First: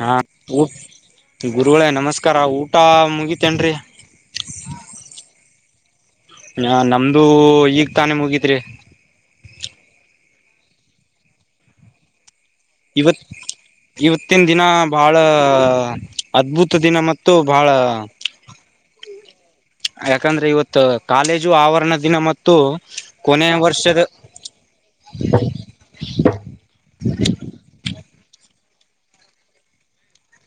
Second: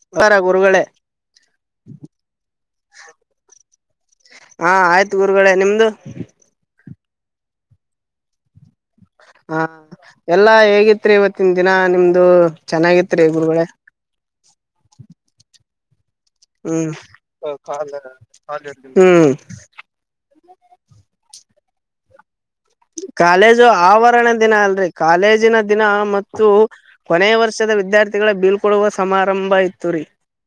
ಹಾ ಬರ ಊ ಗುರುಗಳೇ ಗುರುಗಳೇ ನಮ್ಸ್ಕಾರ, ಊಟ ಮುಗಿತೇನ್ರಿ ಹಾ ಆಯ್ತು ಗುರುಗಳ್ ಹ ನಮ್ದು ಈಗ್ ತಾನೆ ಮುಗಿತ್ರಿ ಹಾ ಎಲ್ಲಾ ಹೇಗಿತ್ರಿ ಇವತ್ತಿನ್ ದಿನ ನಿಮ್ದು ಇವತ್ ಚೆನ್ನಾಗಿತ್ರಿ ಗುರುಗಳೇ ಇವತ್ತಿನ್ ದಿನ ಬಾಳ ಅದ್ಭುತ ಹ್ಮ್ ದಿನ ಮತ್ತು ಬಹಳ ಹ್ಮ್ ಯಾಕಂದ್ರೆ ಇವತ್ತು ಕಾಲೇಜು ಆವರಣ ದಿನ ಮತ್ ಕಾಲೇಜು ಆವರಣ ದಿನ ಅಲ್ರಿ, ಕಾಲೇಜಿನ ದಿನ ಮತ್ತು ಕೊನೆಯ ವರ್ಷದ ವಿದ್ಯಾರ್ಥಿ ಬೀಳ್ ಕೊಡುವ ಸಮಾರಂಭ ಇತ್ತು ರೀ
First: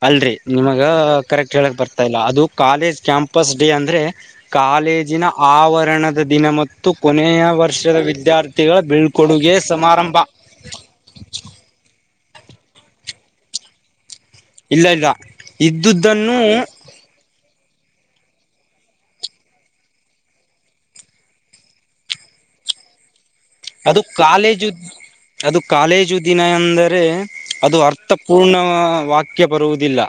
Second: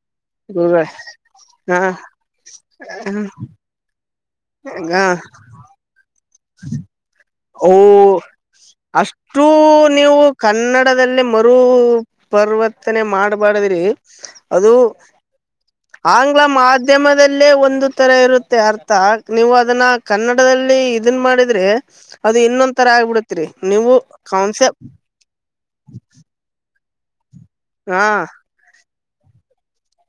ಅಲ್ರರಿ ನಿಮಗ ಗುರುಗಳೇ ಕರೆಕ್ಟ್ ಹೇಳಕ್ ಹಾ ಬರ್ತಾ ಇಲ್ಲ ಅದು ಕಾಲೇಜ್ ಕ್ಯಾಂಪಸ್ ಡೇ ಅಂದ್ರೆ ಹಾ ಕಾಲೇಜಿನ ಆವರಣದ ದಿನ ಮತ್ತು ಕೊನೆ ಓ ಅಷ್ಟು ಸಮಾರಂಭ ನೀವು ಕನ್ನಡದಲ್ಲಿ ಮರು ಪರ್ವರ್ತನೆ ಮಾಡ್ಬಾರ್ದ್ರಿ ಅದು ಇಲ್ಲ ಇಲ್ಲ ಇದ್ದುದನ್ನು ಆಂಗ್ಲ ಮಾಧ್ಯಮದಲ್ಲೇ ಒಂದು ಒ ತರ ಇರುತ್ತೆ ಅರ್ಥ ನೀವು ಅದನ್ನ ಕನ್ನಡದಲ್ಲಿ ಇದನ್ ಮಾಡಿದ್ರೆ ಅದು ಇನ್ನೊಂದ ತರ ಆಗ್ಬಿಡತ್ರಿ ನೀವು ಅದು ಕೌನ್ಸೆ ಕಾಲೇಜು ಅದು ಕಾಲೇಜು ದಿನ ಎಂದರೆ ಅದು ಹಾ ಅರ್ಥಪೂರ್ಣ ವಾಕ್ಯ ಬರುವುದಿಲ್ಲ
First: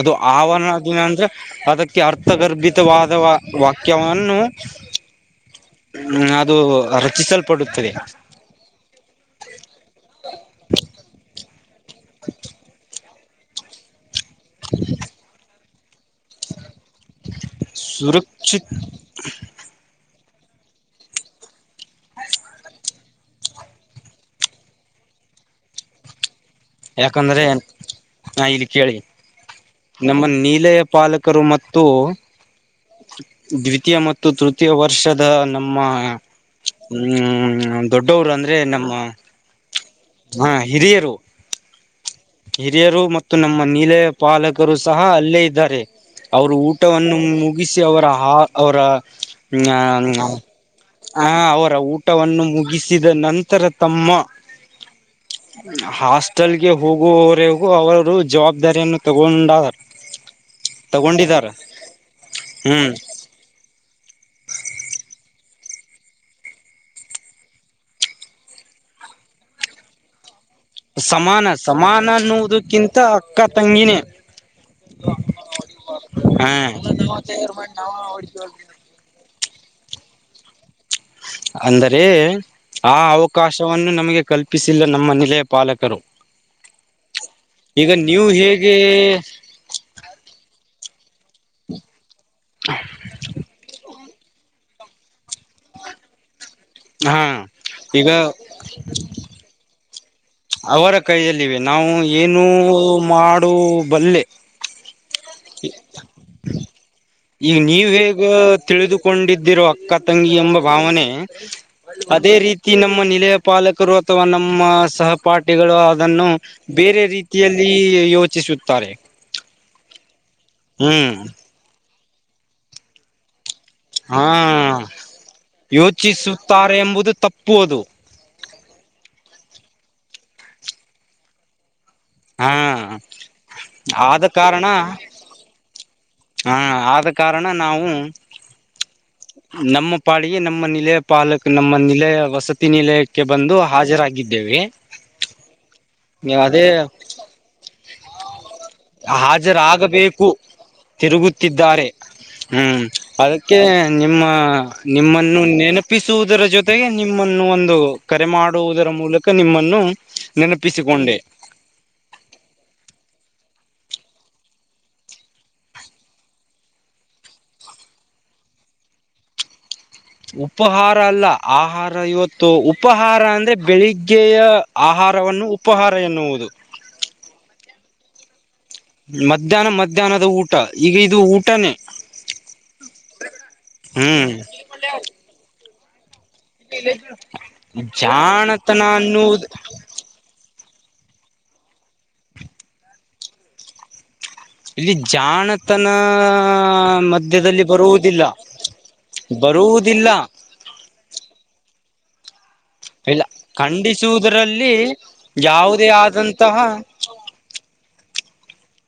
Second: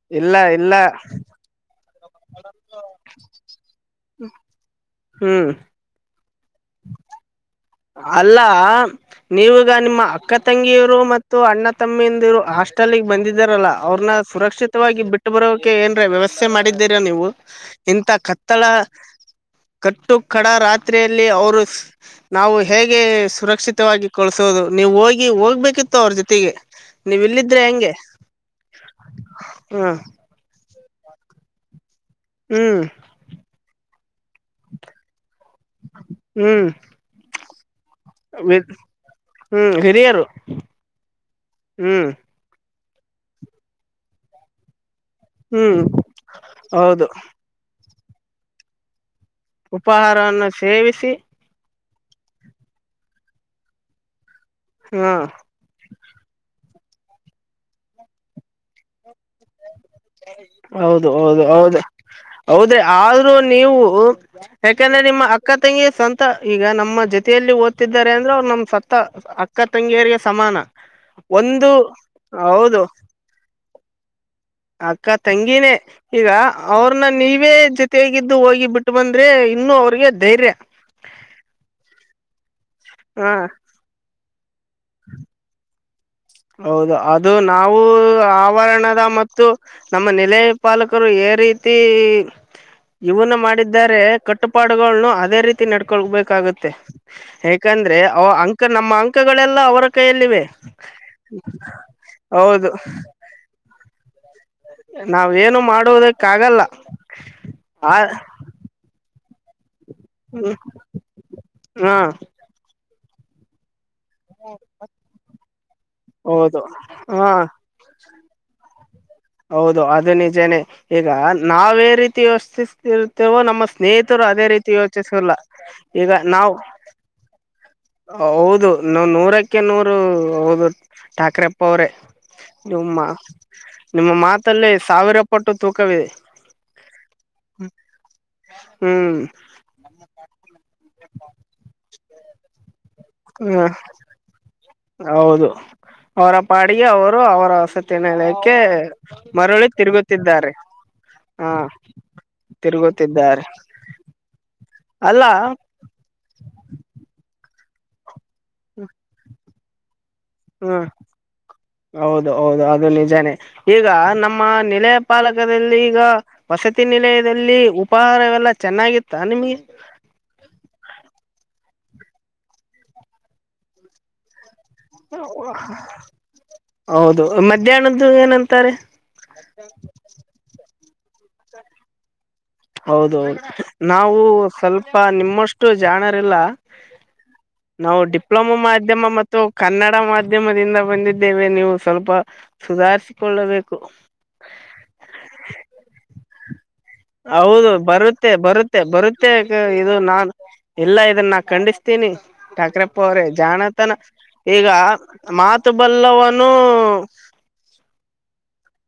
ಅದು ಇಲ್ಲ ಆವರಣ ಇಲ್ಲ ದಿನ ಅಂದ್ರೆ ಅದಕ್ಕೆ ಅರ್ಥಗರ್ಭಿತವಾದ ವಾಕ್ಯವನ್ನು ಹ್ಮ್ ಹ್ಮ್ ಅದು ರಚಿಸಲ್ಪಡ ಅಲ್ಲ ನೀವಗ ನಿಮ್ಮ ಅಕ್ಕ ತಂಗಿಯರು ಮತ್ತು ಅಣ್ಣ ತಮ್ಮಿಂದಿರು ಹಾಸ್ಟೆಲ್ಗೆ ಬಂದಿದ್ದಾರಲ್ಲಾ ಅವ್ರನ್ನ ಸುರಕ್ಷಿತವಾಗಿ ಬಿಟ್ಟು ಬರೋಕೆ ಏನ್ ವ್ಯವಸ್ಥೆ ಮಾಡಿದ್ದೀರ ನೀವು ಇಂಂತ ಕತ್ತಳ ಸುರಕ್ಷಿತ ಕಟ್ಟು ಕಡ ರಾತ್ರಿಯಲ್ಲಿ ಅವರು ಗೆ ಸುರಕ್ಷಿತವಾಗಿ ಕಳಸೋದು ನೀವು್ ಹೋಗಿ ಹೋಗ್ಬೇಕಿತ್ತು ಅವ್ರ ಜೊತೆಗೆ ನೀವ್ ಯಾಕಂದ್ರೆ ಇಲ್ಲಿದ್ರೆ ಹೆಂಗೆ ನಾ ಇಲ್ಲಿ ಕೇಳಿ ಹ್ಮ್ ನಮ್ಮ ನೀಲ ಪಾಲಕರು ಮತ್ತು ಹ್ಮ್ ದ್ವಿತೀಯ ಮತ್ತು ತೃತೀಯ ವರ್ಷದ ನಮ್ಮ ಹ್ಮ್ ಹ್ಮ್ ದೊಡ್ಡವರು ಅಂದ್ರೆ ನಮ್ಮ ಹ್ಮ್ ಹಿರಿಯರು ಹಾ ಹಿರಿಯರು ಹ್ಮ್ ಹಿರಿಯರು ಮತ್ತು ನಮ್ಮ ನೀಲ ಪಾಲಕರು ಸಹ ಅಲ್ಲೇ ಹ್ಮ್ ಇದ್ದಾರೆ ಅವರು ಹೌದು ಊಟವನ್ನು ಮುಗಿಸಿ ಅವರ ಅವರ ಹ ಉಪಾಹಾರವನ್ನು ಸೇವಿಸಿ ಹ ಅವರ ಊ ಮುಗಿಸಿದ ನಂತರ ತಮ್ಮ ಹಾ ಹಾಸ್ಟೆಲ್ಗೆ ಹೋಗುವವರೆಗೂ ಅವರು ಜವಾಬ್ದಾರಿಯನ್ನು ತಗೊಂಡ ಹೌದು ಹೌದು ತಗೊಂಡಿದಾರ ಹೌದು ಹೌದ್ರೆ ಹ್ಮ್ ಆದ್ರೂ ನೀವು ಯಾಕಂದ್ರೆ ನಿಮ್ಮ ಅ ಅಕ್ಕ ತಂಗಿಯ ಸಂತ ಈಗ ನಮ್ಮ ಜೊತೆಯಲ್ಲಿ ಓದ್ತಿದ್ದಾರೆ ಅಂದ್ರೆ ಅವ್ರು ನಮ್ಮ ಸತ್ತ ಅಕ್ಕ ತಂಗಿಯರಿಗೆ ಸಮಾನ ಸಮಾನ ಒಂದು ಸಮಾನ ಹೌದು ಅನ್ನುೋವುದಕ್ಕಿಂತ ಅಕ್ಕ ತಂಗಿನೇ ಅಕ್ಕ ತಂಗಿನೇ ಈಗ ಹ ಅವ್ರನ್ನ ನೀವೇ ಜೊತೆಯಗಿದ್ದು ಹೋಗಿ ಬಿಟ್ಟು ಬಂದ್ರೆ ಇನ್ನು ಇ ಅವ್ರಿಗೆ ಧೈರ್ಯ ಅಂದರೆ ಆ ಹ ಅವಕಾಶವನ್ನು ನಮಗೆ ತಪ್ಪಿಸಿಲ್ಲ ನಮ್ಮ ನಿಲೆಯ ಪಾಲಕರು ಹೌದು ಅದು ನಾವು ಈಗ ನೀವು ಹೇಗೆ ಆವರಣದ ಮತ್ತು ನಮ್ಮ ನೆಲೆ ಪಾಲಕರು ಏ ರೀತಿ ಇವನ ಮಾಡಿದ್ದ ಕಟ್ಟುಪಾಡುಗಳನ್ನು ಅದೇ ರೀತಿ ನಡ್ಕೊಳ್ಬೇಕಾಗುತ್ತೆ ಹಾ ಯಾಕಂದ್ರೆ ಈಗ ಅವ ಅಂಕ ನಮ್ಮ ಅಂಕಗಳೆಲ್ಲ ಅವರ ಕೈಯಲ್ಲಿವೆ ಅವರ ಕೈಯಲ್ಲಿವೆ ನಾವು ಏನುೂ ಹೌದು ಮಾಡು ಬಲ್ಲೆ ನಾವೇನು ಮಾಡುವುದಕ್ಕ ಆಗಲ್ಲ ಈಗ ನೀವ ಆ ಹೇಗ ತಿಳಿದುಕೊಂಡಿದ್ದ ಿ ಅಕ್ಕ ತಂಗಿ ಹ್ಮ್ ಎಂಬ ಭಾವನೆ ಹಾ ಅದೇ ರೀತಿ ನಮ್ಮ ನಿಲಯ ಪಾಲಕರು ಅಥವಾ ನಮ್ಮ ಸಹಪಾಠಿಗಳು ಅದನ್ನು ಹೌದು ಬೇರೆ ಹಾ ರೀತಿಯಲ್ಲಿ ಯೋಚಿಸುತ್ತ ತಾರೆ ಹೌದು ಅದು ನಿಜನೇ ಈಗ ನಾವೇ ರೀತಿ ಯೋಚಿಸ್ತಿರ್ತಿವೋ ನಮ್ಮ ಸ್ನೇಹಿತರು ಹಾ ಅದೇ ರೀತಿ ಯೋಚಿಸಿಲ್ಲ ಈಗ ನಾವು ಯೋಚಿಸುತ್ತಾರೆ ಎಂಬುದು ತಪ್ಪು ಅದು ಹೌದು ನ ನೂರಕ್ಕೆ ನೂರು ಹೌದು ಠಾಕ್ರೆಪ್ಪ ಅವ್ರೇ ಹಾ ನಿಮ್ಮ ನಿಮ್ಮ ಮಾತಲ್ಲಿ ಸಾವಿರ ಪಟ್ಟು ತೂಕ ಹಾ ಆದ ಕಾರಣ ನಾವು ಹ್ಮ್ ನಮ್ಮ ಪಾಳಿಗೆ ನಮ್ಮ ನಿಲೆ ಪಾಲಕ್ ನಮ್ಮ ನಿಲೆ ವಸತಿ ನಿಲೆ ಕ್ಕೆ ಬಂದು ಹ ಹಾಜರಾಗಿದ್ದೇವೆ ಹೌದು ಅವರ ನೀವು ಅದೇ ಪಾಡಿಗೆ ಅವರು ಅವರ ವಸತಿ ನಿಲಯಕ್ಕೆ ಮರಳಿ ಹಾಜರಾಗಬೇಕು ತಿರುಗುತ್ತಿದ್ದಾರೆ ಹಾ ತಿರುಗುತ್ತಿದ್ದಾರೆ ಹ್ಮ್ ತಿರುಗುತ್ತಿದ್ದಾರೆ ಅದಕ್ಕೆ ನಿಮ್ಮ ಅಲ್ಲ ನಿಮ್ಮನ್ನು ನೆನಪಿಸುವುದರ ಜೊತೆಗೆ ನಿಮ್ಮ ಒಂದು ಕರೆ ಮಾಡುವುದರ ಮೂಲಕ ನಿಮ್ಮನ್ನು ಹ್ಮ ನೆನಪಿಸಿಕೊಂಡೆ ಹೌದು ಹೌದು ಅದು ನಿಜಾನೇ ಈಗ ನಮ್ಮ ನಿಲಯ ಪಾಲಕದಲ್ಲಿ ಈಗ ವಸತಿ ನಿಲಯದಲ್ಲಿ ಉಪಹಾರವೆಲ್ಲ ಚೆನ್ನಾಗಿತ್ತ ನಿಮ್ಗೆ ಉಪಹಾರ ಅಲ್ಲ ಆಹಾರ ಇವತ್ತು ಉಪಾಹಾರ ಅಂದ್ರೆ ಬೆಳಿಗ್ಗೆಯ ಆಹಾರವನ್ನು ಉಪಹಾರ ಎನ್ನುವುದು ಹೌದು ಮಧ್ಯಾಹ್ನದ ಏನ ಮಧ್ಯಾಹ್ನ ಮಧ್ಯಾಹ್ನದ ಊಟ ಈಗ ಇದು ಊಟನೇ ಹೌದೌದು ನಾವು ಹ್ಮ್ ಸ್ವಲ್ಪ ನಿಮ್ಮಷ್ಟು ಜಾಣ ನಾವು ಡಿಪ್ಲೊಮ ಜಾಣತನ ಮಾಧ್ಯಮ ಮತ್ತು ಅನ್ನುವುದು ಕನ್ನಡ ಮಾಧ್ಯಮದಿಂದ ಬಂದಿದ್ದೇವೆ ನೀವು ಸ್ವಲ್ಪ ಸುಧಾರಿಸಿಕೊಳ್ಳಬೇಕು ಇಲ್ಲಿ ಜಾಣತನ ಮಧ್ಯದಲ್ಲಿ ಹೌದು ಬರುವುದಿಲ್ಲ ಬರುತ್ತೆ ಬರುತ್ತೆ ಬರುತ್ತೆ ಇದು ಬರುವುದಿಲ್ಲ ನಾನ್ ಎಲ್ಲ ಇದನ್ನಾ ಂಡಿಸ್ತ ತಿನ್ನಿ ಠಾಕ್ರಪ್ಪ ಇಲ್ಲ ಅವ್ರೇ ಜಾಣತನ ಈಗ ಖಂಡಿಸುವುದರಲ್ಲಿ ಮಾತು ಯಾವುದೇ ಬಲ್ಲವವನ್ನುೂ ಆದಂತಹ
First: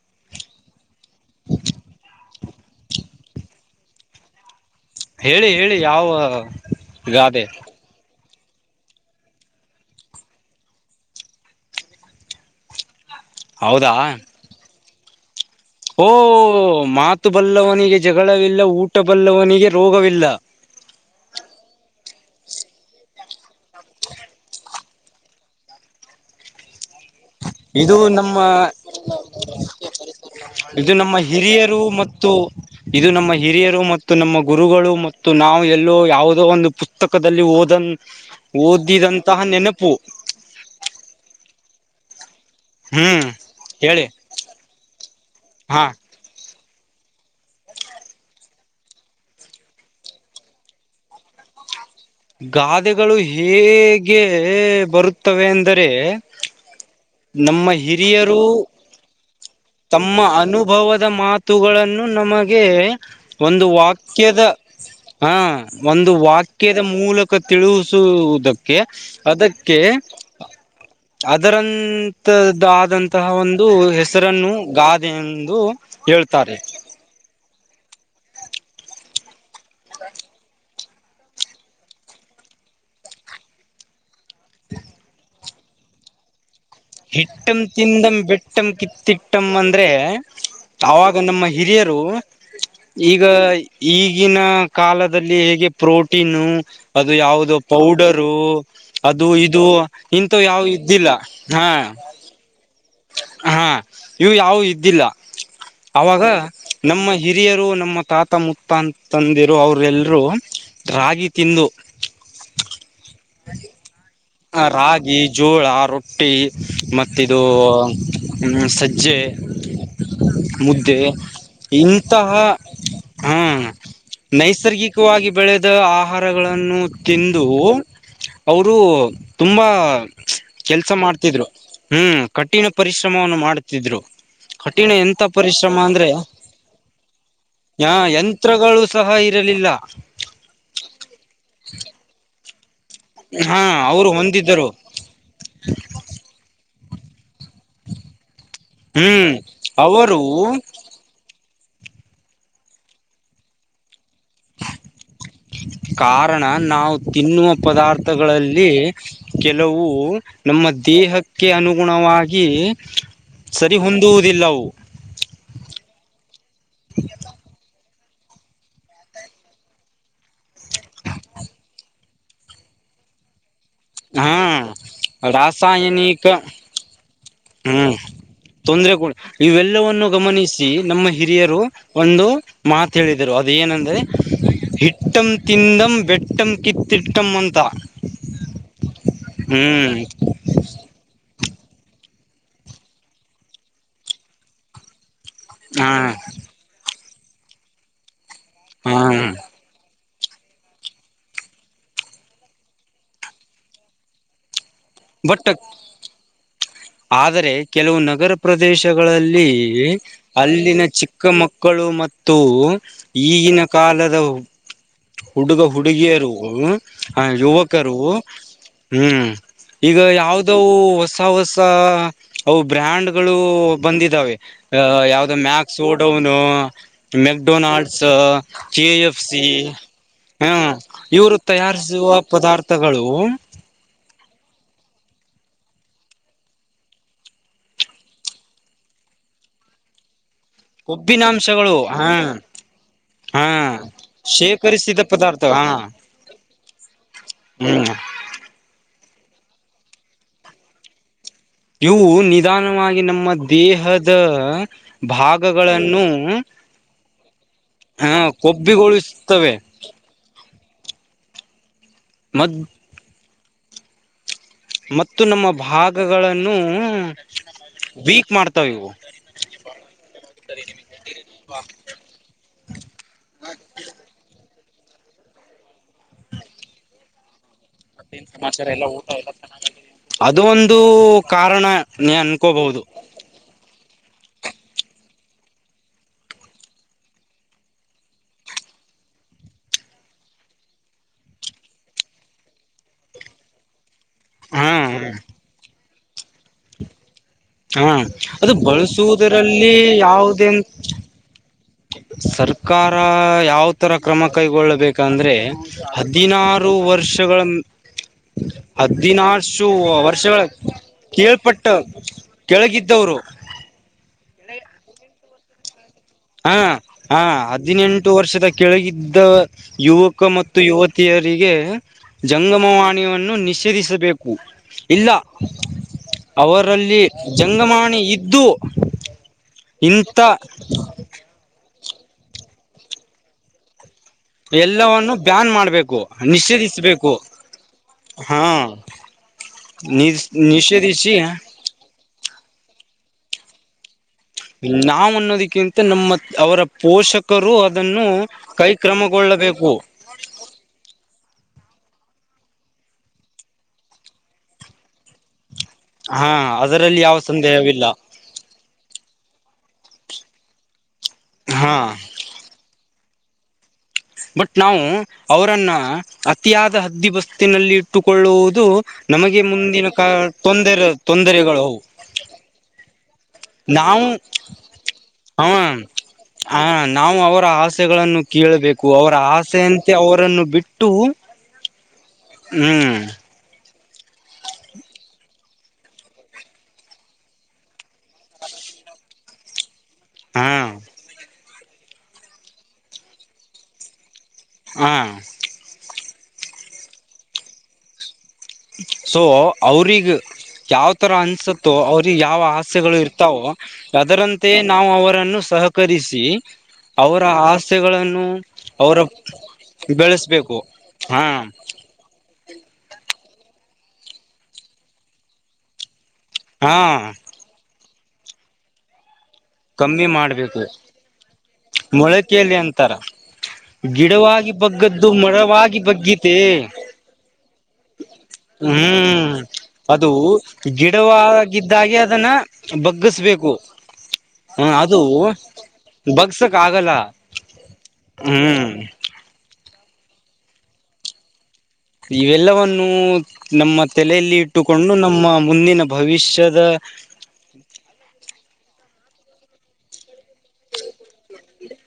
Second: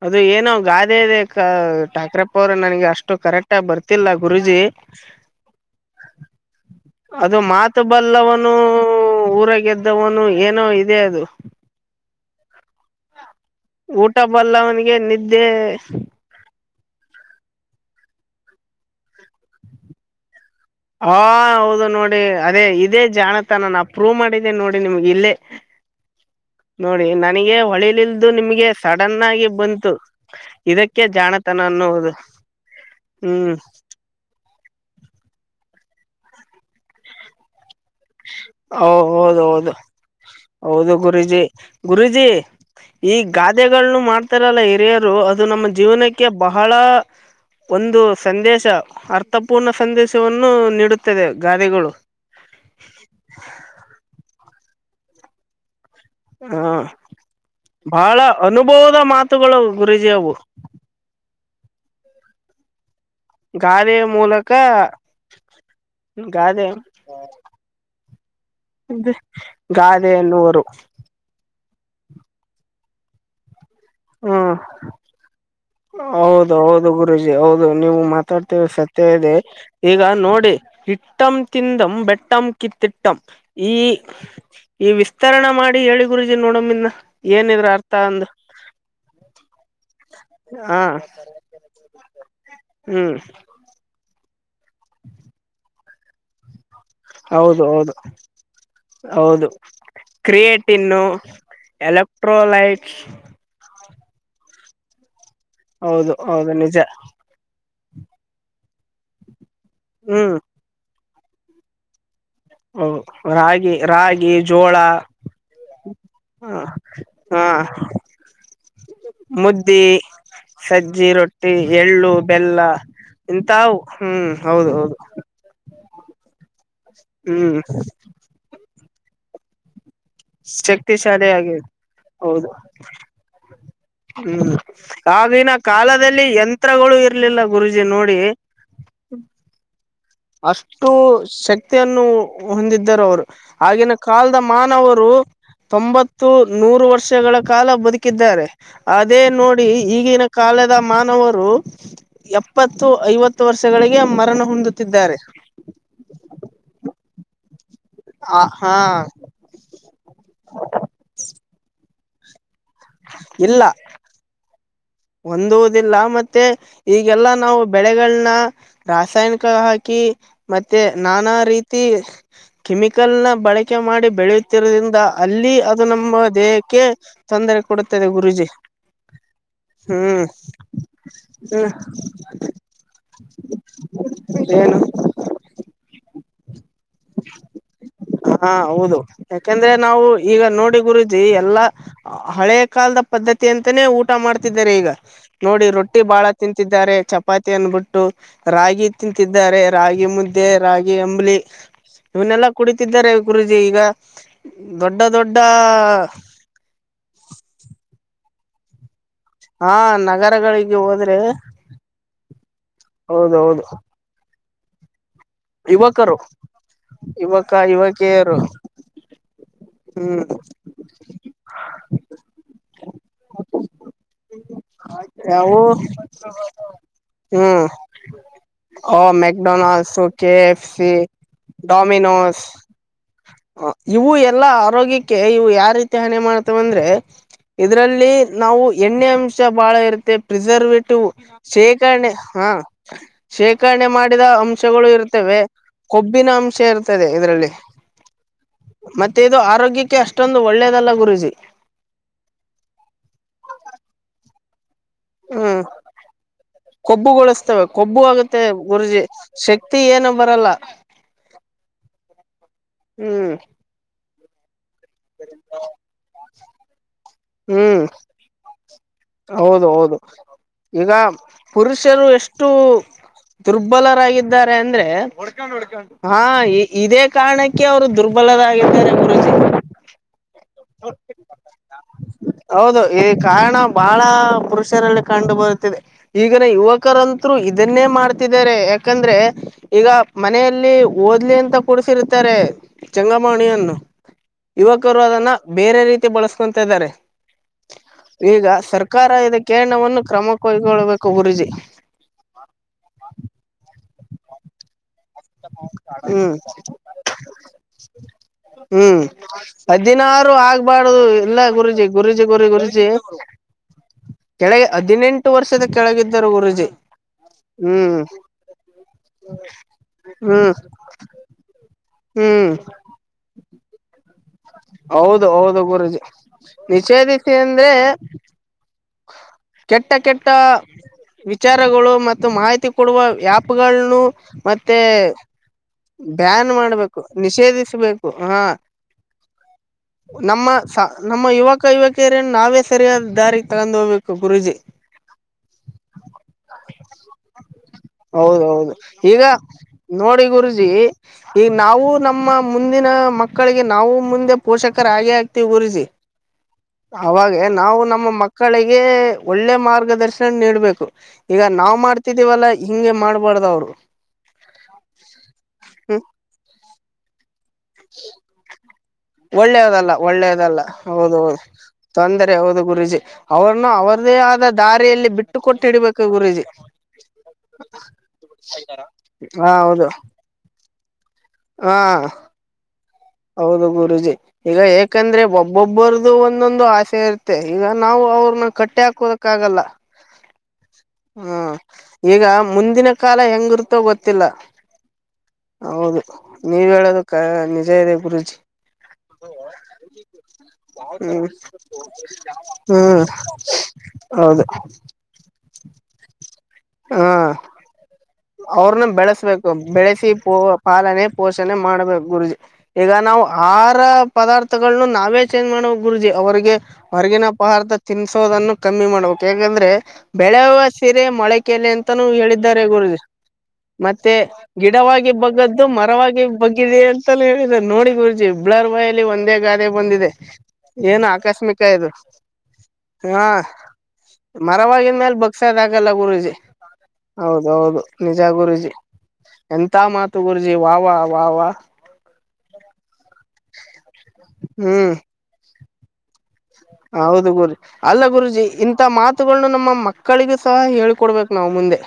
ಅದು ಏನ ಗಾದೆ ಇದೆ ಠಾಕ್ರಪ್ಪ ಅವರು ನನಗೆ ಅಷ್ಟ ಷ್ಟ ಕರೆಕ್ಟ್ ಆಗ ಬರ್ತಿಲ್ಲಾ ಗುರುಜಿ ಹೇಳಿ ಹೇಳಿ ಯಾವ ಅದು ಗಾದೆ ಮಾತು ಬಲ್ಲ ಒಂದು ನು ಊರ ಗೆದ್ದವನು ಏನೋ ಇದೆ ಅದು ಹೌದಾ ಊಟ ಬಲ್ಲ ಅವನಿಗೆ ನಿದ್ದೆ ಓ ಮಾತು ಬಲ್ಲವನಿಗೆ ಜಗಳವಿಲ್ಲ ಊಟ ಬಲ್ಲವನಿಗೆ ರೋಗವಿಲ್ಲ ಹಾ ಹೌದು ನೋಡಿ ಅದೇ ಇದೇ ಜಾಣತಾನ ನಾ ಪ್ರೂವ್ ಮಾಡಿದ್ದೇ ನೋಡಿ ನಿಮ್ಗೆ ಇಲ್ಲೇ ನೋಡಿ ನಾ ನನಗೆ ಇದು ಹೊಳಿಲಿಲ್ದು ನಮ್ಮ ನಿಮ್ಗೆ ಸಡನ್ ಆಗಿ ಬಂತು ಇದು ಇದಕ್ಕೆ ನಮ್ಮ ಜಾಣತನ ಹಿರಿಯರು ಅನ್ನವುದು ಮತ್ತು ಇದು ನಮ್ಮ ಹಿರಿಯರು ಮತ್ತು ನಮ್ಮ ಗುರುಗಳು ಮತ್ತು ನಾವು ಎಲ್ಲೋ ಯಾವುದೋ ಒಂದು ಪುಸ್ತಕದಲ್ಲಿ ಓದನ್ ಓ ಓದಿದಂತಹ ಹೌದು ಹೌದು ನೆನಪು ಹೌದು ಗುರಜಿ ಗುರಜಿ ಈ ಹ್ಮ್ ಗಾದೆನ್ನ ಹೇಳಿ ಮಾಡ್ತಾರಲ್ಲ ಹಿರಿಯರು ಅದು ನಮ್ಮ ಹಾ ಜೀವನಕ್ಕೆ ಬಹಳ ಒಂದು ಸಂದೇಶ ಅರ್ಥಪೂರ್ಣ ಸಂದೇಶವನ್ನು ನೀಡುತ್ತದೆ ಗಾದೆಗಳು ಗಾದೆಗಳು ಹೇಗೆ ಬರುತ್ತವೆ ಅಂದರೆ ಹ ಅಂದ್ರೆ ನಮ್ಮ ಬಹಳ ಹಿರಿಯರು ಅನುಭವದ ಮಾತುಗಳು ಗುರೂಜಿ ತಮ್ಮ ಅವು ಅನುಭವದ ಮಾತುಗಳನ್ನು ನಮಗೆ ಒಂದು ಗಾದೆಯ ವಾಕ್ಯದ ಮೂಲಕ ಹ ಒಂದು ವಾಕ್ಯ ಗಾದೆ ಮೂಲಕ ತಿಳಿಸುವುದಕ್ಕೆ ಅದಕ್ಕೆ ಗಾದೆ ಎನ್ನುವರು ಅದರಂತ ಆದಂತಹ ಒಂದು ಹೆಸರನ್ನು ಹ್ಮ್ ಗಾದೆ ಎಂದು ಹೌದು ಹೇಳ್ತಾರೆ ಹೌದು ಗುರೂಜಿ ಹೌದು ನೀವು ಮಾತಾಡ್ತಿರ ಸತ್ಯ ಇದೆ ಈಗ ನೋಡಿ ಇಿಟ್ಟಂ ತಿಂದಂ ಬೆಟ್ಟಂ ಕಿತ್ತಿಟ್ಟಂ ಈ ಈ ವಿಸ್ತರಣೆ ಮಾಡಿ ಹೇಳಿ ನೋಡ ಹಿಟ್ಟಂ ತಿಿಂದಂ ಬೆಟ್ಟಮ ಕಿತ್ತ ತಿಟ್ಟಮ್ಮ ಅಂದ್ರೆ ಹಾ ಅವಾಗ ನಮ್ಮ ಹಿರಿಯರು ಹ್ಮ್ ಈಗ ಈಗಿನ ಕಾಲದಲ್ಲಿ ಹೇಗೆ ಪ್ರೋಟೀನು ಅದು ಯಾವ್ದೋ ಹೌದು ಹೌದು ಪೌಡರು ಅದು ಹೌದು ಇದು ಇಂತ ಯಾವ ಇದ್ದಿಲ್ಲ ಹಾ ಎಲೆಕ್ಟ್ರೋಲೈಟ್ ಹಾ ಇವು ಯಾವವು ಇದ್ದಿಲ್ಲ ಹೌದು ಅವಾಗ ಹೌದು ನಿಜ ನಮ್ಮ ಹಿರಿಯರು ನಮ್ಮ ತಾತ ಮುತ್ತ ಅಂತ ತಂದಿರು ಅವ್ರ ಎಲ್ರು ಹ್ಮ್ ರಾಗಿ ತಿಂದು ಹ ರಾಗಿ ರಾಗಿ ಜೋಳ ರಾಗಿ ಜೋಳ ರೊಟ್ಟಿ ಹ ಮತ್ತಿದು ಹಾ ಸಜ್ಜೆ. ಮುದ್ದಿ ಮುದ್ದೆ ಸಜ್ಜಿ ರೊಟ್ಟಿ ಎಳ್ಳು ಇಂತಹ ಬೆಲ್ಲ. ಹಾ ಹಿಂತಾವು ಹ್ಮ್ ಹೌದ ಹೌದು. ನೈಸರ್ಗಿಕವಾಗಿ ಬೆಳೆದ ಆಹಾರಗಳನ್ನು ತಿಂದು ಹ್ಮ್ ಅವರು ತುಂಬಾ. ಕೆಲ್ಸ ಮಾಡ್ತಿದ್ರು ಶಕ್ತಿಶಾಲಿಯಾಗಿರಿ. ಹ್ಮ್ ಹೌದು ಕಠಿಣ ಪರಿಶ್ರಮವನ್ನು ಮಾಡುತ್ತಿದ್ರು ಹ್ಮ್ ಕಠಿಣ ಎಂತ ಹಾವಿನ ಪರಿಶ್ರಮ ಅಂದ್ರೆ ಕಾಲದಲ್ಲಿ ಯಂತ್ರವು. ಳು ಇರ್ಲಿಲ್ಲ ಗುರುಜಿ ಹ ನೋಡಿ. ಯಂತ್ರಗಳು ಸಹ ಇರಲಿಲ್ಲ ಅಷ್ಟು ಶಕ್ತಿಯನ್ನು ಹೊಂದಿದ. ಅವರು ಹಾ ಆಗಿನ ಅವರು ಕಾಲದ ಹೊಂದಿದ್ದರು ಮಾನವರು ತೊಂಬತ್ತು ನೂರು ವರ. ವರ್ಷಗಳ ಕಾಲ ಬದುಕಿದ್ದಾರೆ ಅದೇ ಹ್ಮ್ ನೋಡಿ ಅವರು ಈಗಿನ ಕಾಲದ ಮಾನವರು. ಎಪ್ಪತ್ತು ಐವತ್ತು ವರ್ಷಗಳಿಗೆ ಮರಣ. ಹೊಂದುತ್ತಿದ್ದಾರೆ ಕಾರಣ ನಾವು ತಿನ್ನುವ. ಆ ಪದಾರ್ಥಗಳಲ್ಲಿ ಹಾ ಕೆಲವು ನಮ್ಮ ದೇಹ. ಕೆ ಅನುಗುಣವಾಗಿ ಇಲ್ಲ ಸರಿ ಹೊಂದುವುದಿಲ್ಲವು. ಹೊಂದುವುದಿಲ್ಲ ಮತ್ತೆ ಈಗೆಲ್ಲ ನಾವು. ಬೆಳೆಗಳನಾ ರಾಸಾಯನಿಕ ಹಾಕಿ ಮತ್ತೆ ನಾನಾ ರೀತಿ. ಕೆಮಿಕಲ್ನ ಬಳಕೆ ಮಾಡಿ ಹಾ ಬೆಳೆಯುತ್ತಿರೋದ್ರಿಂದ ಅಲ್ಲಿ ಅದು ನಮ್ಮ ರಾಸಾಯನಿಕ ದೇಹಕ್ಕೆ. ತೊಂದರೆ ಕೊಡುತ್ತದೆ ಗುರೂಜಿ. ಎಲ್ಲವನ್ನು ಹ್ಮ್ ಗಮನಿಸಿ ನಮ್ಮ ಹಿರಿಯರು ಒಂದು ಮಾತ ಹೇಳಿದರು ಅದ ಏನಂದ್ರೆ. ಏನು ಹಿಟ್ಟಂ ತಿಂದಂ ಬೆಟ್ಟಂ ಕಿತ್ತಿಟ್ಟಂ ಅಂತ. ಹಾ ಹೌದು ಯಾಕೆಂದ್ರೆ ಹ್ಮ್ ನಾವು ಈಗ ನೋಡಿ ಗುರುಜಿ. ಎಲ್ಲ ಹಳೆ ಕಾಲದ ಪದ್ಧತಿ ಅಂತಾನೇ ಊಟ ಮಾಡ್ತಿದ್ದಾರೆ ಈಗ. ನೋಡಿ ಹಾ ರೊಟ್ಟಿ ಬಾಳ ತಿಂತಿದ್ದಾರೆ ಚಪಾತಿಯನ್ನು ಬಿಟ್ಟು ರಾಗಿ ಹಾ ತಿಂತಿದ್ದಾರೆ ರಾಗಿ ಮು. ದ್ದೆ ರಾಗಿ ಅಂಬಲಿ ಇವನ್ನೆಲ್ಲಾ ಕುಡಿತಿದ್ದಾರೆ ಗುರುಜಿ ಈಗ. ದೊಡ್ಡ ದೊಡ್ಡ. ಬಟ್ ಆದರೆ ಕೆಲವು ನಗರ ಪ್ರದೇಶ. ಗಳಲ್ಲಿ ಹಾ ನಗರಗಳಿಗೆ ಅಲ್ಲಿನ ಹೋದ್ರೆ ಚಿಕ್ಕ ಮಕ್ಕಳು ಮತ್ತು ಈಗಿನ ಹೌದೌದು ಕಾಲ. ಲ್ಲದೌ. ಹುಡುಗ ಯುವಕರು ಹುಡುಗಿಯರು ಹ ಯುವಕ ಯುವಕರು ಯುವಕಿಯರು ಹ್ಮ್. ಈಗ ಹ್ಮ್ ಯಾವ್ದವು ಹೊಸ ಹೊಸ ಅವ. ಬ್ರ್ಯಾಂಡ್ಗಳು ಬಂದಿದ್ದಾವೆ. ಯಾವ್ದೋ ಯಾವು ಮ್ಯಾಕ್ಸ್ ಓಡೌನು ಹ್ಮ್ McDonald's K F C. So K ಹ ಎಫ್ ಸಿ ಇವರು ತಯಾರಿಸುವ ಡೊಮಿನೋಸ್. ಪದಾರ್ಥಗಳು ಇವು ಎಲ್ಲಾ ಆರೋಗ್ಯಕ್ಕೆ ಇವು ಯಾ ರೀತಿ ಹಾನಿ ಮಾಡ್ತಾ ವಂದ್ರೆ. ಇದರಲ್ಲಿ ನಾವು ಎಣ್ಣೆ ಅಂಶ ಬಾಳ ಇರುತ್ತೆ. ಪ್ರಿಸರ್ವೇಟಿವ್ ಕೊಬ್ಬಿನಾಂಶಗಳು ಹಾ ಶೇಖರಣೆ ಹ ಹಾ ಶೇಖರಣೆ ಮಾಡಿದ ಅಂಶಗಳು ಶೇಖರಿಸಿದ ಇರುತ್ತವೆ. ಪದಾರ್ಥ ಹಾ ಕೊಬ್ಬಿನ ಅಂಶ ಇರ್ತದೆ ಇದರಲ್ಲಿ ಹ್ಮ್ ಮ. ತ್ತೆದು ಆರೋಗ್ಯಕ್ಕೆ ಅಷ್ಟೊಂದು ಒಳ್ಳೇದಲ್ಲ ಗುರುಜಿ. ಇವು ನಿಧಾನವಾಗಿ ನಮ್ಮ ದೇಹದ. ಹ್ಮ್ ಭಾಗಗಳನ್ನು. ಕೊಬ್ಬುಗೊಳಿಸ್ತವೆ ಕೊಬ್ಬು ಅಹ ಆಗುತ್ತೆ ಗುರುಜಿ ಕೊಬ್ಬಿಗೊಳಿಸುತ್ತವೆ ಶಕ್ತಿ ಏನು ಬರಲ್ಲ. ಮದ್. ಹ್ಮ್. ಮತ್ತು ನಮ್ಮ ಭಾಗಗಳನ್ನು ಹ್ಮ್ ವೀಕ್ ಮಾಡ್ತಾವೆ. ಹೌದು ಹೌದು ಈಗ ಪುರುಷರು ಎಷ್ಟು. ದುರ್ಬಲರಾಗಿದ್ದಾರೆ ಅಂದ್ರೆ ಹಾ ಇದೇ ಕಾರಣ. ಕೆ ಅವ್ರು ದುರ್ಬಲರಾಗಿದ್ದಾರೆ ಗುರುಜಿ. ಅದು ಒಂದು ಕಾರಣ ನೀ ಅನ್ಕೋಬಹುದು ಹೌದು ಈ ಕಾರಣ ಬಹಳ ಪುರುಷರಲ್ಲಿ. ಕಂಡು ಬರುತ್ತಿದೆ ಈಗನ ಯುವಕರಂತ್ರು ಇದನ್ನೇ ಮಾಡ್ತಿದ್ದಾರೆ ಯಾಕಂದ್ರೆ ಈಗ. ಮನೆಯಲ್ಲಿ ಓದ್ಲಿ ಅಂತ ಕೂಡಸಿರ್ತಾರೆ ಚಂಗಮಣಿಯನ್ನು. ಹಾ ಯುವಕರು ಅದನ್ನ ಬೇರೆ ರೀತಿ ಬಳಸ್ಕೊತ ಇದಾರೆ ಹಾ ಈಗ ಅದು ಸರ್ಕಾರ ಇದ ಬಳಸುವುದರಲ್ಲಿ ಕಿರಣವನ್ನು ಕ್ರಮ ಯಾವುದೇ ಕೈಗೊಳ್ಳಬೇಕು ಗುರುಜಿ ಸರ್ಕಾರ ಯಾವ ತರ ಕ್ರಮ ಕೈಗೊಳ್ಳಬೇಕು ಯಾಕಂದ್ರೆ ಹ್ಮ್ ಹದಿನಾರು ವರ್ಷಗಳ ಹ್ಮ್ ಹದಿನಾರು ಹದಿನಾರು ವರ್ಷಗಳ ಆಗ್ಬಾರ್ದ ಇಲ್ಲಾ ಕೇಳ್ಪಟ್ಟ ಗುರೂಜಿ ಗುರೂಜಿ ಗುರಿ ಗುರೂಜಿ ಕೆಳಗಿದ್ದವರು ಕೇಳೆ ಹದಿನೆಂಟು ವರ್ಷದ ಕೆಳಗಿದ್ದರು ಹಾ ಗುರೂಜಿ ಹಾ ಹ್ಮ್ ಹದಿನೆಂಟು ವರ್ಷದ ಕೆಳಗಿದ್ದ ಯುವಕ ಹ್ಮ್ ಮತ್ತು ಯುವತಿಯ ರಿಗೆ ಹ್ಮ್ ಜಂಗಮವಾಣಿಯನ್ನು ನಿಷೇಧಿಸಬೇಕು ಕೂ ಇಲ್ಲ ಹೌದು ಹೌದು ಗುರೂಜಿ ಅವರಲ್ಲಿ ನಿಷೇಧಿಸಿ ಅಂದ್ರೆ ಜಂಗಮಾಣಿ ಇದ್ದು ಕೆಟ್ಟ ಇಂಥ ಕೆಟ್ಟ ವಿಚಾರಗಳು ಮತ್ತು ಮಾಹಿತಿ ಕೊಡುವ ಆ್ಯಪ್ ಗಳನು ಎಲ್ಲವನ್ನು ಬ್ಯಾನ್ ಮಾಡ್ ಬ್ಯಾನ್ ಮಾಡ್ಬೇಕು ನಿಷೇಧಿಸ್ಬೇಕು ಹಾ ನಿ ನಮ್ಮ ಸಾ ನಿಷೇಧಿಸಿ ನಮ್ಮ ಯುವಕ ಯುವತಿಯರನ್ನು ನಾವೇ ಸರಿಯಾದ ದಾರಿಗೆ ತಗೊಂಡು ಹೋಗ್ಬ ನಾವು ಅನ್ನೋದಕ್ಕಿಂತ ನಮ್ಮ ಅವರ ಪೋಷಕರು ಅದ ಹೌದೌದು ಈಗ ನೋಡಿ ಗುರುಜಿ ಈ ನಾವು ನಮ್ಮ ಮುಂದಿನ ಮಕ್ಕಳಿಗೆ ನಾವು ಮುಂದೆ ಪೋಷಕರಾ ಆಗೆ ಆಗುತ್ತ [unintelligible] ಗುರೂಜಿ ಹಾ ಅದರಲ್ಲಿ ಯಾವ ಅವಾಗ ನಾವು ಸಂದೇಹವಿಲ್ಲ ನಮ್ಮ ಮಕ್ಕಳಿಗೆ ಒಳ್ಳೆ ಮಾರ್ ದರ್ಶನ್ ನೀಡಬೇಕು ಈಗ ಹಾ ನಾವ್ ಮಾಡ್ತಿದೀವಅಲ್ವಾ ಮಾಡ್ಬಾರ್ದ ಅವ್ರು ಬಟ್ ನಾವು ಅವರನ್ನ ಹ್ಮ್ ಅತಿಯಾದ ಹದ್ದಿ ಬಸ್ತಿನಲ್ಲಿ ಇಟ್ಟುಕೊಳ್ಳುವುದು ನಮಗೆ ಮುಂದಿನ ಒಳ್ಳೇದಲ್ಲ ಕ ಒಳ್ಳೇದಲ್ಲ ತೊಂದರೆ ಹೌದು ಹೌದು ತೊಂದರೆಗಳವು ತೊಂದರೆ ಹೌದು ಗುರೂಜಿ ಅವ್ರನ್ನು ನಾವು ಅವ್ರದೇ ಆದ ದಾರಿಯಲ್ಲಿ ಬಿಟ್ಟು ಅವ ಕೊಟ್ಟಿಡ್ಬೇಕು ಗುರೂಜಿ ಹ ನಾವು ಅವರ ಆಸೆಗಳನ್ ಕೇಳ್ಬೇಕು ಅವರ ಹ ಹೌದು ಆಸೆಯಂತೆ ಅವರನ್ನು ಬಿಟ್ಟು ಹಾ ಹ್ಮ್ ಹೌದು ಗು ಗುರೂಜಿ ಈಗ ಏಕಂದ್ರೆ ಒಬ್ಬೊಬ್ಬರದುು ಒಂದೊಂದು ಆಸೆ ಇರುತ್ತೆ ಈಗ ನಾವು ಅವ್ರನ್ನ ಕಟ್ಟ್ಯಾ ಹಕ್ಕೋದಕ್ ಆಗಲ್ಲ ಹಾ ಹ್ಮ್ ಈಗ ಮುಂದಿನ ಕಾಲ ಹೆಂಗಿರ್ತೋ ಗೊತ್ ಗೊತ್ತಿಲ್ಲ ಹಾ ಹೌದು ನೀವ ಹೇಳೋದು ಕ ನಿಜ ಇದೆ ಗುರುೂಜಿ ಸೊ ಅವ್ರಿಗ್ ಯಾವ ತರ ಅನ್ಸತ್ತೋ ಅವ್ರಿಗೆ ಯಾವ ಆಸೆಗಳು ಹ್ಮ್ ಇರ್ತಾವೋ ಹೌದು ಅದರಂತೆಯೇ ನಾವು ಅವರನ್ನು ಸಹಕರಿಸಿ ಹಾ ಅವರ ಆಸೆಗಳನ್ನು ಅವ್ರನ್ನ ಅವರ ಬೆಳೆಸ್ಬೇಕು ಬೆಳೆಸಿ ಪೋ ಬೆಳೆಸ್ಬೇಕು ಪಾಲನೆ ಹಾ ಪೋಷಣೆ ಮಾಡ್ಬೇಕು ಗುರುಜಿ ಈಗ ನಾವು ಆಹಾರ ಪದಾರ್ಥಗಳಗಳನ್ನು ನಾವೇ ಚೇಂಜ್ ಮಾಡುವ ಗುರುಜಿ ಅವ್ರಿಗೆ ಹಾ ಹೊರಗಿನ ಪದಾರ್ಥ ತಿನ್ಸೋದನ್ನು ಕಮ್ಮಿ ಮಾಡ್ಬೇಕು ಹೇಗಂದ್ರೆ ಕಮ್ಮಿ ಬೆಳೆವ ಮಾಡ್ಬೇಕು ಸಿರಿ ಮೊಳಕೆಯಲ್ಲಿ ಅಂತಾನೂ ಮೊಳಕೆಯಲ್ಲಿ ಹೇಳಿದ್ದಾರೆ ಅಂತಾರ ಗುರುಜ್ ಗಿಡವಾಗಿ ಬಗ್ಗದ್ದು ಬಗ್ಗದ್ದು ಮರವಾಗಿ ಬಗ್ಗೀತೇ ಬಗ್ಗಿದೆ ಅಂತಲೂ ಹೇಳಿದ್ದಾರೆ ನೋಡಿ ಗುರುಜಿ ಬ್ಲರ್ ಬಾಯಲ್ಲಿ ಹ್ಮ್ ಒಂದೇ ಗಾದೆ ಬಂದಿದೆ ಅದು ಏನು ಆಕಸ್ಮಿಕ ಇದು ಗಿಡವಾಗಿದ್ದಾಗೆ ಅದನ್ನ ಹಾ ಬಗ್ಗಸ್ಬೇಕು ಮರವಾಗಿದ ಮ್ಯಾಲ್ ಬಗ್ಸಾಕ್ ಆಗಲ್ಲ ಗುರೂಜಿ ಬಗ್ಸಕ್ ಆಗಲ್ಲ ಹೌದೌದು ನಿಜಾ ಹ್ಮ್ ಗುರುಜಿ ಎಂತ ಮಾತು ಗುರುಜಿ ವಾ ವಾ ವಾ ವಾ ಇವೆಲ್ಲವನ್ನು ನಮ್ಮ ತಲೆಯಲ್ಲಿ ಇಟ್ಟುಕೊಂಡು ಹ್ಮ್ ನಮ್ಮ ಮುಂದಿನ ಭವಿಷ್ಯ ಹೌದು ಗುರೂಜಿ ಅಲ್ಲ ಗುರೂಜಿ ಇಂತ ಮಾತುಗಳನ್ನು ನಮ್ಮ ಮ ಮಕ್ಕಳಿಗೆ ಸಹ ಹೇಳ್ಕೊಡ್ಬೇಕು ನಾವು ಮುಂದೆ